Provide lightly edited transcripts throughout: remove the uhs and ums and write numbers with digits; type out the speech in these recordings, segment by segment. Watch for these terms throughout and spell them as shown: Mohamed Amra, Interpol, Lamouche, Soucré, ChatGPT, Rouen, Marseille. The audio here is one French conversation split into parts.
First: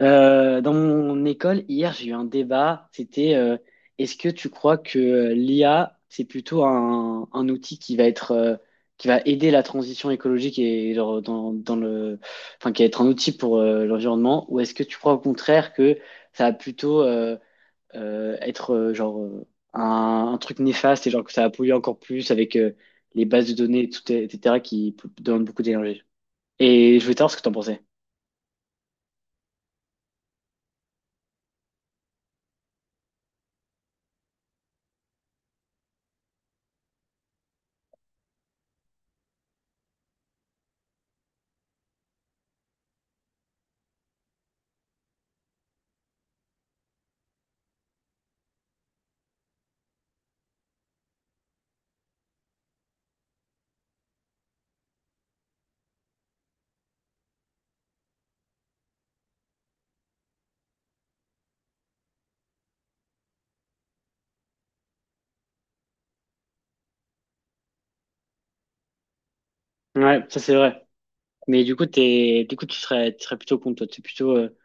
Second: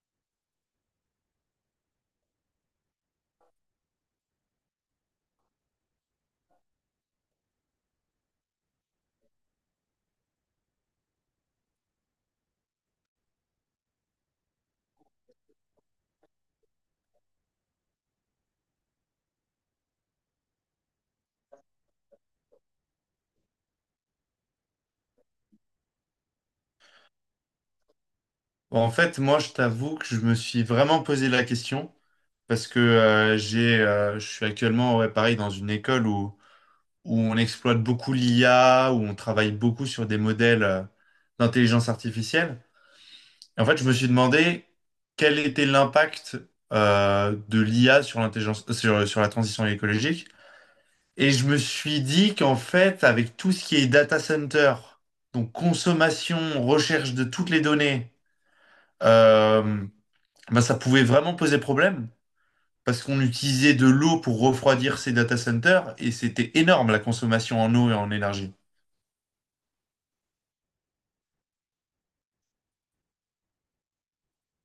Dans mon école, hier, j'ai eu un débat. C'était est-ce que tu crois que l'IA, c'est plutôt un outil qui va être qui va aider la transition écologique et genre, dans le, enfin, qui va être un outil pour l'environnement, ou est-ce que tu crois au contraire que ça va plutôt être genre un truc néfaste et genre que ça va polluer encore plus avec les bases de données, tout, et cetera qui demandent beaucoup d'énergie. Et je voulais savoir ce que tu en pensais. Bon, en fait, moi, je t'avoue que je me suis vraiment posé la question parce que je suis actuellement, ouais, pareil, dans une école où on exploite beaucoup l'IA, où on travaille beaucoup sur des modèles d'intelligence artificielle. Et en fait, je me suis demandé quel était l'impact de l'IA sur la transition écologique. Et je me suis dit qu'en fait, avec tout ce qui est data center, donc consommation, recherche de toutes les données, euh, ben ça pouvait vraiment poser problème parce qu'on utilisait de l'eau pour refroidir ces data centers et c'était énorme la consommation en eau et en énergie. Ouais, ça c'est vrai. Mais du coup, tu serais plutôt contre toi. Tu plutôt,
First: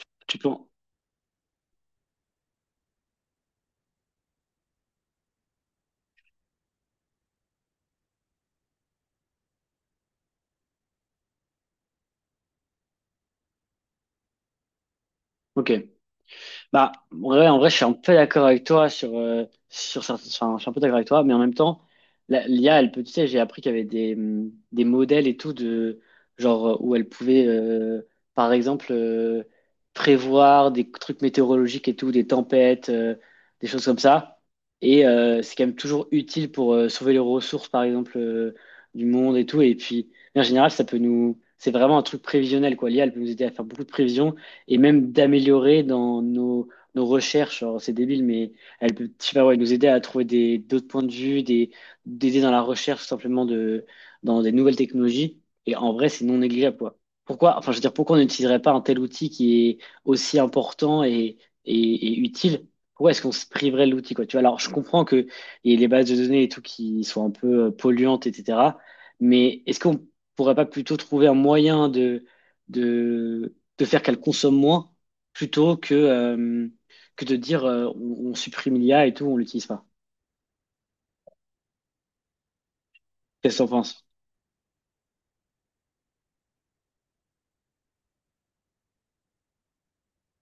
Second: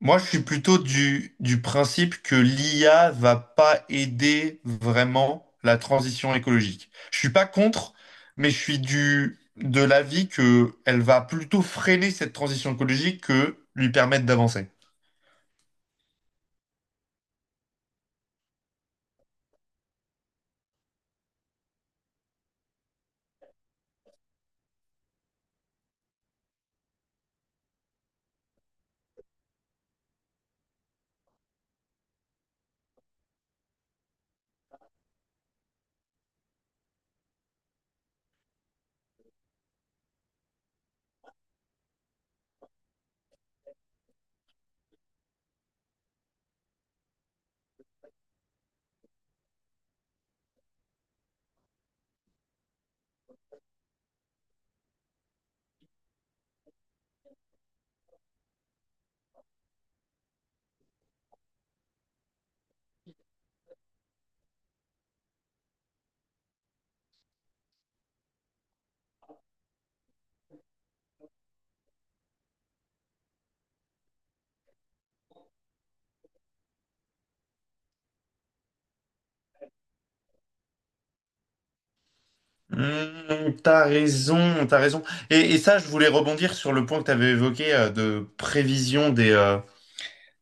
Moi, je tu suis penses. plutôt du principe que l'IA va pas aider vraiment la transition écologique. Je suis pas contre, mais je suis de l'avis que elle va plutôt freiner cette transition écologique que lui permettre d'avancer. Ok. Bah, ouais, en vrai, je suis un peu d'accord avec toi sur, sur enfin, je suis un peu d'accord avec toi, mais en même temps, l'IA, elle peut, tu sais, j'ai appris qu'il y avait des modèles et tout de, genre, où elle pouvait, par exemple, prévoir des trucs météorologiques et tout, des tempêtes, des choses comme ça. Et c'est quand même toujours utile pour sauver les ressources, par exemple, du monde et tout. Et puis, en général, ça peut nous, c'est vraiment un truc prévisionnel, quoi. L'IA, elle peut nous aider à faire beaucoup de prévisions et même d'améliorer dans nos recherches. Alors, c'est débile, mais elle peut, je sais pas, ouais, nous aider à trouver des, d'autres points de vue, des, d'aider dans la recherche simplement de, dans des nouvelles technologies. Et en vrai, c'est non négligeable, quoi. Pourquoi, enfin, je veux dire, pourquoi on n'utiliserait pas un tel outil qui est aussi important et utile? Pourquoi est-ce qu'on se priverait de l'outil, quoi? Tu vois, alors, je comprends que et les bases de données et tout qui sont un peu polluantes, etc. Mais est-ce qu'on pourrait pas plutôt trouver un moyen de, de faire qu'elle consomme moins plutôt que de dire on supprime l'IA et tout, on l'utilise pas. Hmm, Qu'est-ce que t'en penses? T'as raison. Et ça, je voulais rebondir sur le point que t'avais évoqué de prévision des, euh,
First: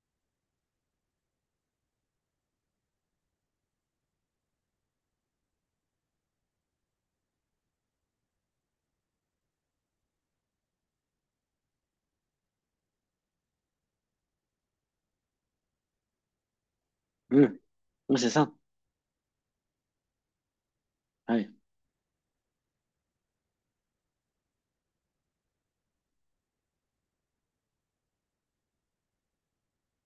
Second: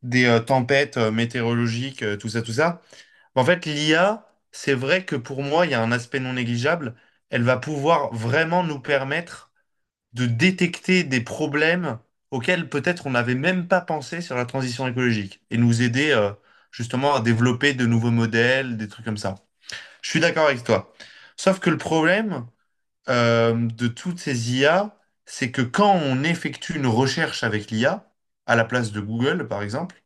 des euh, tempêtes météorologiques, tout ça, tout ça. En fait, l'IA, c'est vrai que pour moi, il y a un aspect non négligeable. Elle va pouvoir vraiment nous permettre de détecter des problèmes auxquels peut-être on n'avait même pas pensé sur la transition écologique et nous aider justement à Mmh. développer de nouveaux Ouais, c'est ça. modèles, des trucs comme ça. Je suis d'accord avec toi. Ouais. Sauf que le problème de toutes ces IA, c'est que quand on effectue une recherche avec l'IA, à la place de Google, par exemple,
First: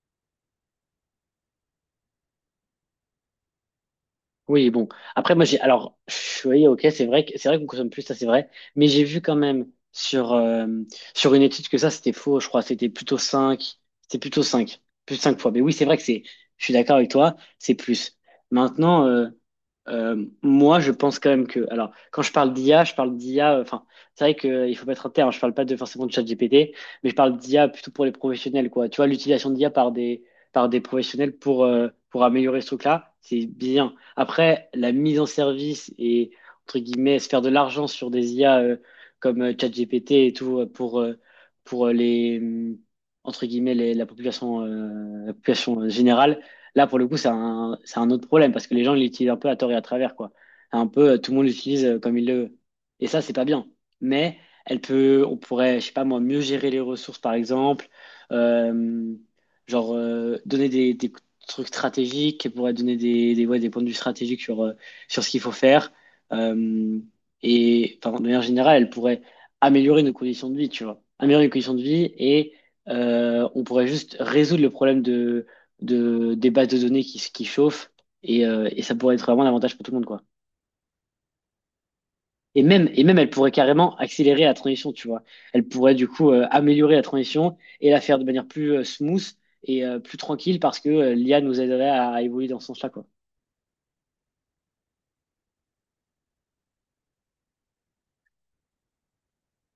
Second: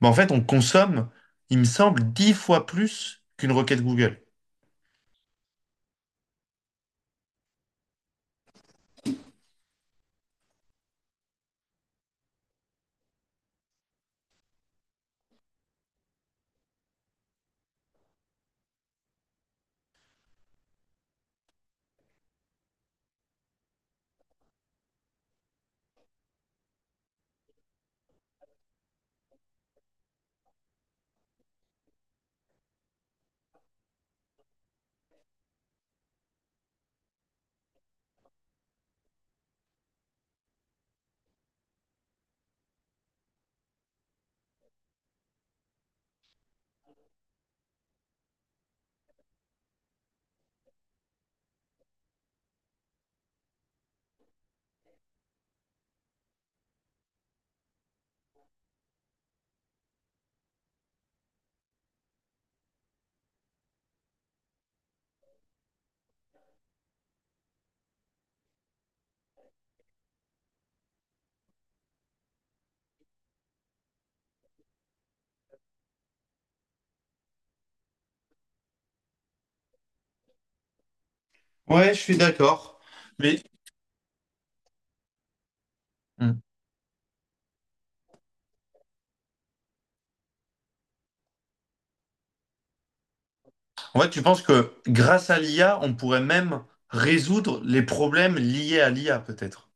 ben en fait, on consomme, il me semble, 10 fois plus qu'une requête Google. Oui, bon. Après, moi, j'ai. Alors, pff, oui, ok, c'est vrai que c'est vrai qu'on consomme plus, ça, c'est vrai. Mais j'ai vu quand même sur, sur une étude que ça, c'était faux, je crois. C'était plutôt 5 Plus de 5 fois. Mais oui, c'est vrai que c'est. Je suis d'accord avec toi, c'est plus. Maintenant, moi, je pense quand même que. Alors, quand je parle d'IA, je parle d'IA. Enfin, c'est vrai qu'il faut mettre un terme. Je parle pas de forcément de ChatGPT, mais je parle d'IA plutôt pour les professionnels, quoi. Tu vois, l'utilisation d'IA par des professionnels pour améliorer ce truc-là, c'est bien. Après, la mise en service et, entre guillemets, se faire de l'argent sur des IA comme ChatGPT et tout pour les, entre guillemets, la population générale, là, pour le coup, c'est un autre problème parce que les gens l'utilisent un peu à tort et à travers, quoi. Un peu, tout le monde l'utilise comme il le veut. Et ça, c'est pas bien. Mais elle peut, on pourrait, je sais pas moi, mieux gérer les ressources, par exemple. Euh, genre, donner des trucs stratégiques, qui pourrait donner des, ouais, des points de vue stratégiques sur, sur ce qu'il faut faire. Euh, et enfin, de manière générale, elle pourrait améliorer nos conditions de vie, tu vois. Améliorer les conditions de vie et on pourrait juste résoudre le problème des bases de données qui chauffent et ça pourrait être vraiment un avantage pour tout le monde, quoi. Ouais, je suis d'accord. Et même, elle Mais pourrait carrément accélérer la transition, tu vois. Elle pourrait du coup hmm. Améliorer la transition et la faire de manière plus smooth et plus tranquille parce que l'IA nous aiderait à évoluer dans ce sens-là, quoi. En fait, tu penses que grâce à l'IA, on pourrait même résoudre les problèmes liés à l'IA, peut-être.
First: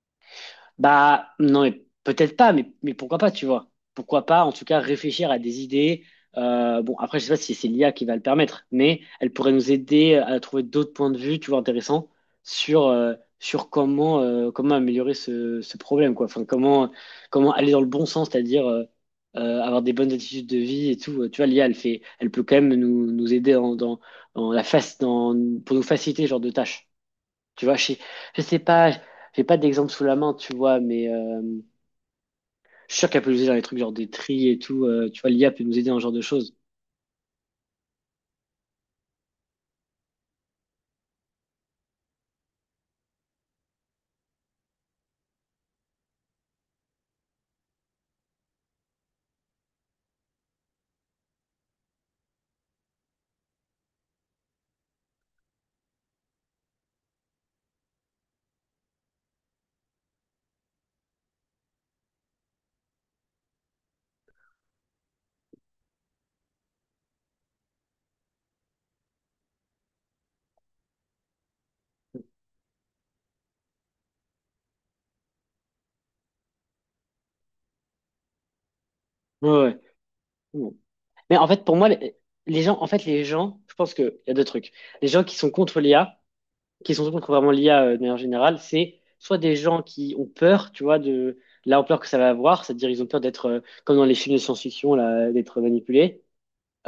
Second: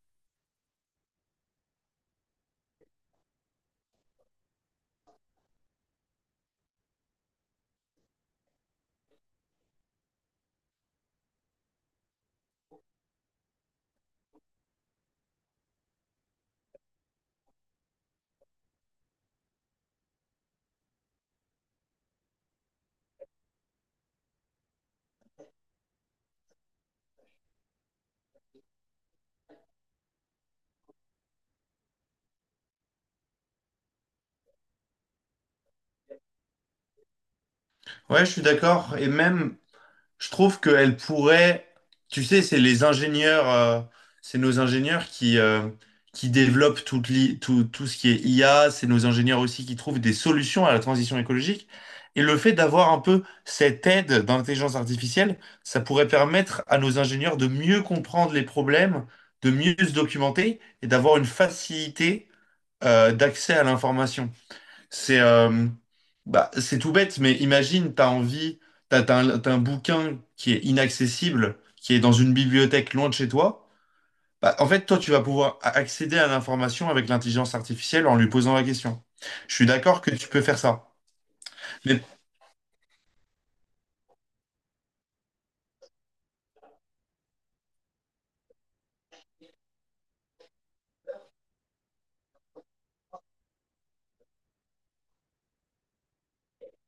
Bah, non, mais peut-être pas, mais pourquoi pas, tu vois. Pourquoi pas, en tout cas, réfléchir à des idées. Bon, après, je sais pas si c'est l'IA qui va le permettre, mais elle pourrait nous aider à trouver d'autres points de vue, tu vois, intéressants sur, sur comment améliorer ce problème, quoi. Enfin, comment aller dans le bon sens, c'est-à-dire avoir des bonnes attitudes de vie et tout. Tu vois, l'IA, elle fait, elle peut quand même nous aider dans la face, pour nous faciliter ce genre de tâches. Tu vois, je sais pas, j'ai pas d'exemple sous la main, tu vois, mais je suis sûr qu'elle peut nous aider dans les trucs genre des tris et tout. Tu vois, l'IA peut nous aider dans ce genre de choses. Ouais, je suis d'accord. Et même, je trouve qu'elle pourrait, tu sais, c'est les ingénieurs, c'est nos ingénieurs qui développent tout, tout ce qui est IA, c'est nos ingénieurs aussi qui trouvent des solutions à la transition écologique. Et le fait d'avoir un peu cette aide d'intelligence artificielle, ça pourrait permettre à nos ingénieurs de mieux comprendre les problèmes, de mieux se documenter et d'avoir une facilité, d'accès à l'information. C'est c'est tout bête, mais imagine, t'as envie, t'as un bouquin qui est inaccessible, qui est dans une bibliothèque loin de chez toi. Bah, en fait, toi, tu vas pouvoir accéder à l'information avec l'intelligence artificielle en lui posant la question. Ouais, Je suis ouais. d'accord que tu peux faire Bon. ça. Mais en fait, pour moi, Mais les gens, en fait, les gens, je pense qu'il y a deux trucs. Les gens qui sont contre l'IA, qui sont contre vraiment l'IA de manière générale, c'est soit des gens qui ont peur, tu vois, de l'ampleur que ça va avoir, c'est-à-dire ils ont peur d'être, comme dans les films de science-fiction, là, d'être manipulés.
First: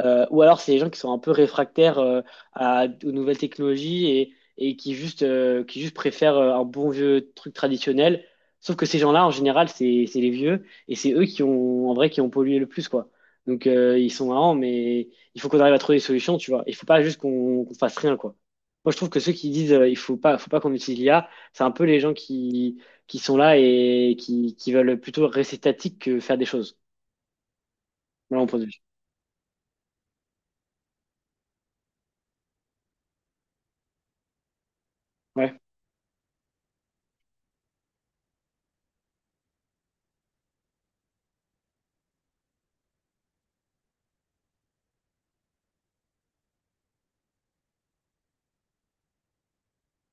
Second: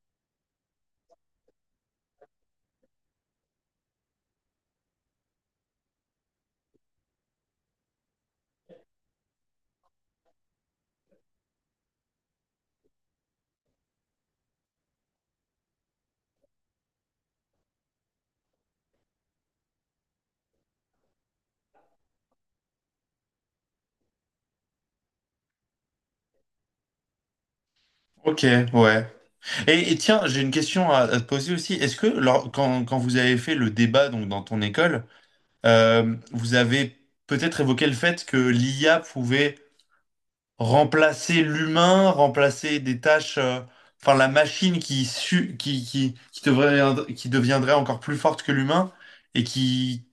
Ou alors, c'est les gens qui sont un peu réfractaires aux nouvelles technologies et qui juste préfèrent un bon vieux truc traditionnel. Sauf que ces gens-là, en général, c'est les vieux et c'est eux qui ont, en vrai, qui ont pollué le plus, quoi. Donc, ils sont marrants, mais il faut qu'on arrive à trouver des solutions, tu vois. Il faut pas juste qu'on fasse rien, quoi. Moi, je trouve que ceux qui disent il faut pas qu'on utilise l'IA, c'est un peu les gens qui sont là et qui veulent plutôt rester statiques que faire des choses, de ok, mon point de vue. ouais. Et tiens, j'ai une question à te poser aussi. Est-ce que quand, quand vous avez fait le débat donc dans ton école, Ouais. Vous avez peut-être évoqué le fait que l'IA pouvait remplacer l'humain, remplacer des tâches, enfin la machine qui, su- qui, devrait- qui deviendrait encore plus forte que l'humain et qui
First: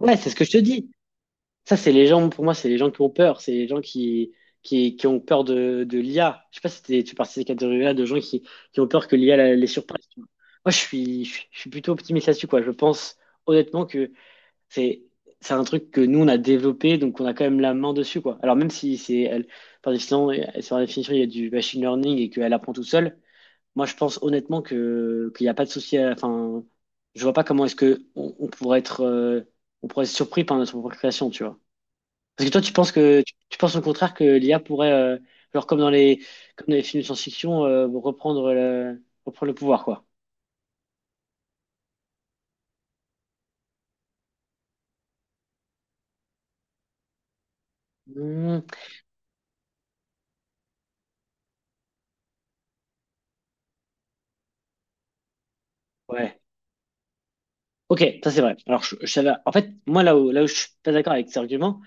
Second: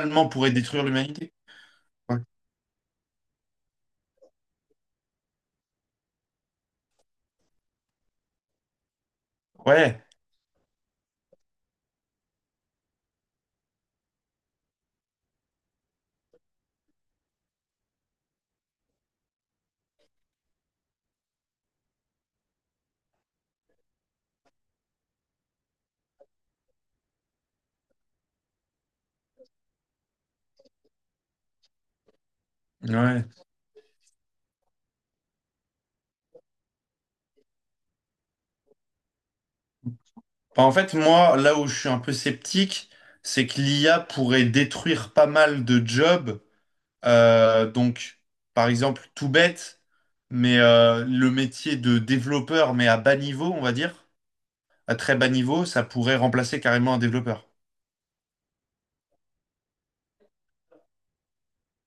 Ouais, c'est ce que je pourrait te détruire dis. l'humanité. Ça, c'est les Ouais. gens, pour moi, c'est les gens qui ont peur. C'est les gens qui ont peur de l'IA. Je sais pas si tu fais partie de ces catégories-là de gens qui ont peur que l'IA les Ouais. surpasse, tu vois. Moi, je suis plutôt optimiste là-dessus, quoi. Je pense honnêtement que c'est, c'est un truc que nous, on a développé, donc on a quand même la main dessus, quoi. Alors, même si c'est, elle, par définition, sur la définition, il y a du machine learning et qu'elle apprend tout seule, moi, je pense honnêtement que, qu'il n'y a pas de souci à, enfin, je vois pas comment est-ce que on pourrait être surpris par notre propre création, tu vois. Parce que toi, tu penses que Ouais. tu penses au contraire que l'IA pourrait, genre comme dans les films de science-fiction, reprendre le pouvoir, quoi. Enfin, en fait, moi, là où je suis un peu sceptique, c'est que l'IA pourrait détruire pas mal de jobs. Donc, Hmm, par exemple, tout bête, mais le métier de développeur, mais à bas niveau, on va dire, à très bas niveau, ça pourrait ouais. remplacer carrément un développeur. Ok, ça c'est vrai. Alors, en fait, moi, là où je suis pas d'accord avec cet argument,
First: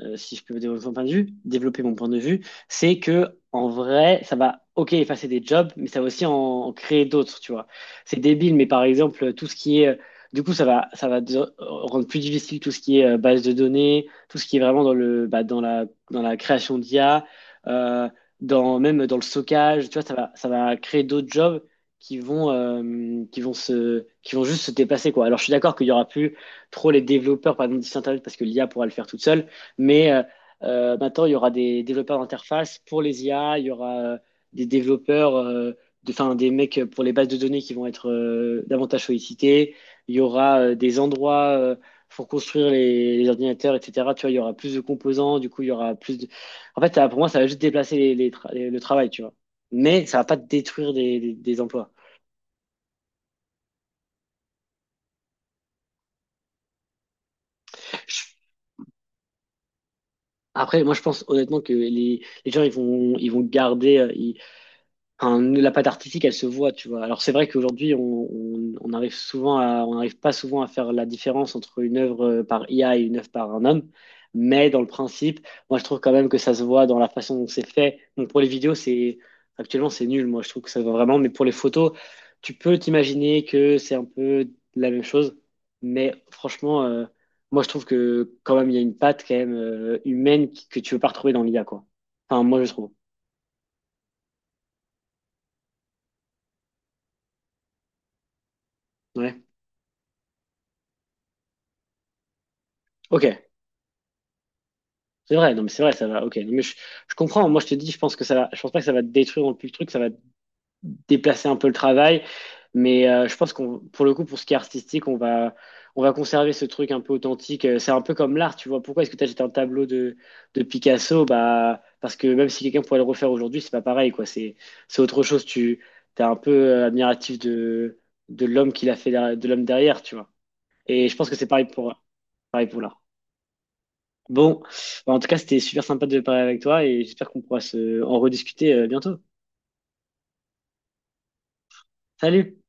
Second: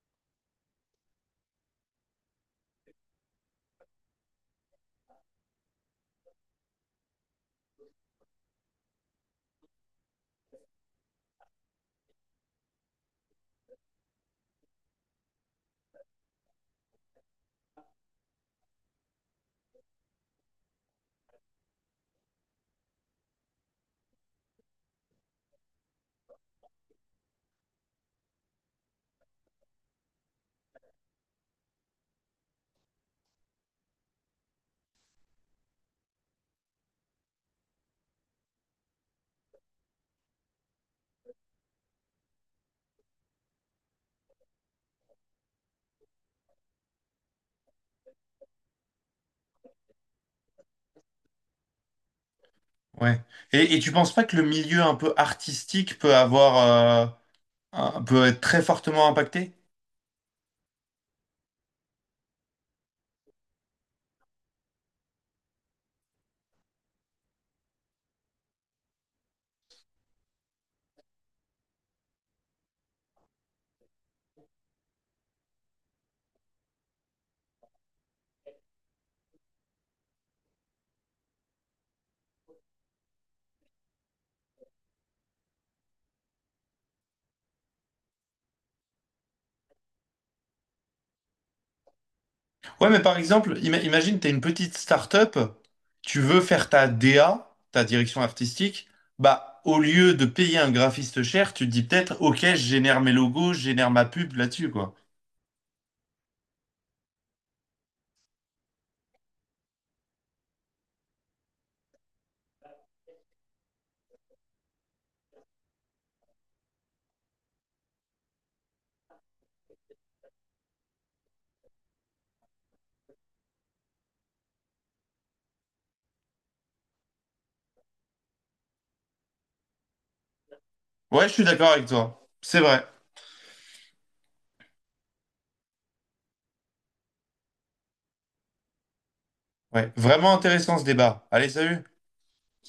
si je peux développer mon point de vue, développer mon point de vue, c'est que, en vrai, ça va, ok, effacer des jobs, mais ça va aussi en créer d'autres, tu vois. C'est débile, mais par exemple, tout ce qui est, du coup, rendre plus difficile tout ce qui est base de données, tout ce qui est vraiment dans le, bah, dans la création d'IA, euh, dans, même dans le stockage, tu vois, ça va créer d'autres jobs qui vont juste se dépasser, quoi. Alors, je suis d'accord qu'il y aura plus trop les développeurs, par exemple, du site internet parce que l'IA pourra le faire toute seule, mais maintenant, il y aura des développeurs d'interface pour les IA, il y aura des développeurs, de, enfin, des mecs pour les bases de données qui vont être davantage sollicités, il y aura des endroits pour construire les ordinateurs, etc. Tu vois, il y aura plus de composants, du coup, il y aura plus de... En fait, ça, pour moi, ça va juste déplacer le travail, tu vois. Mais ça va pas détruire des emplois. Ouais. Et tu penses pas que le milieu un peu artistique peut avoir, euh, peut être très fortement impacté? Après, moi, je pense honnêtement que les gens, ils vont garder, enfin, la patte artistique, elle se voit, tu vois. Alors c'est vrai qu'aujourd'hui, on n'arrive pas souvent à faire la différence entre une œuvre par IA et une œuvre par un homme. Mais dans le principe, moi je trouve quand même que ça se voit dans la façon dont c'est fait. Donc pour les vidéos, c'est actuellement c'est nul. Moi je trouve que ça va vraiment. Mais pour les photos, tu peux t'imaginer que c'est un peu la même chose. Mais franchement, moi je trouve que quand même il y a une patte quand même humaine que tu veux pas retrouver dans l'IA quoi. Enfin moi je Ouais, trouve. mais par exemple, imagine, tu es une petite start-up, tu veux faire ta DA, ta direction artistique, Ouais. bah, au lieu de payer un graphiste cher, tu te dis peut-être, ok, je génère mes Ok. logos, je génère ma pub là-dessus, quoi. C'est vrai, non, mais c'est vrai, ça va. Ok, non, mais je comprends. Moi, je te dis, je pense que ça va. Je pense pas que ça va détruire non plus le truc, ça va déplacer un peu le travail. Mais je pense qu'on, pour le coup, pour ce qui est artistique, on va conserver ce truc un peu authentique. C'est un peu comme l'art, tu vois. Pourquoi est-ce que tu jeté un tableau de Picasso? Bah, parce que même si quelqu'un pourrait le refaire aujourd'hui, c'est pas pareil, quoi. C'est autre chose. T'es un peu admiratif de l'homme qui l'a fait, de l'homme derrière, tu vois. Et je Ouais, pense je que suis c'est pareil d'accord avec pour, toi. C'est pareil pour vrai. l'art. Bon, bah, en tout cas, c'était super sympa de parler avec toi et j'espère qu'on pourra se en rediscuter bientôt. Ouais, vraiment intéressant ce débat. Allez, salut! Salut!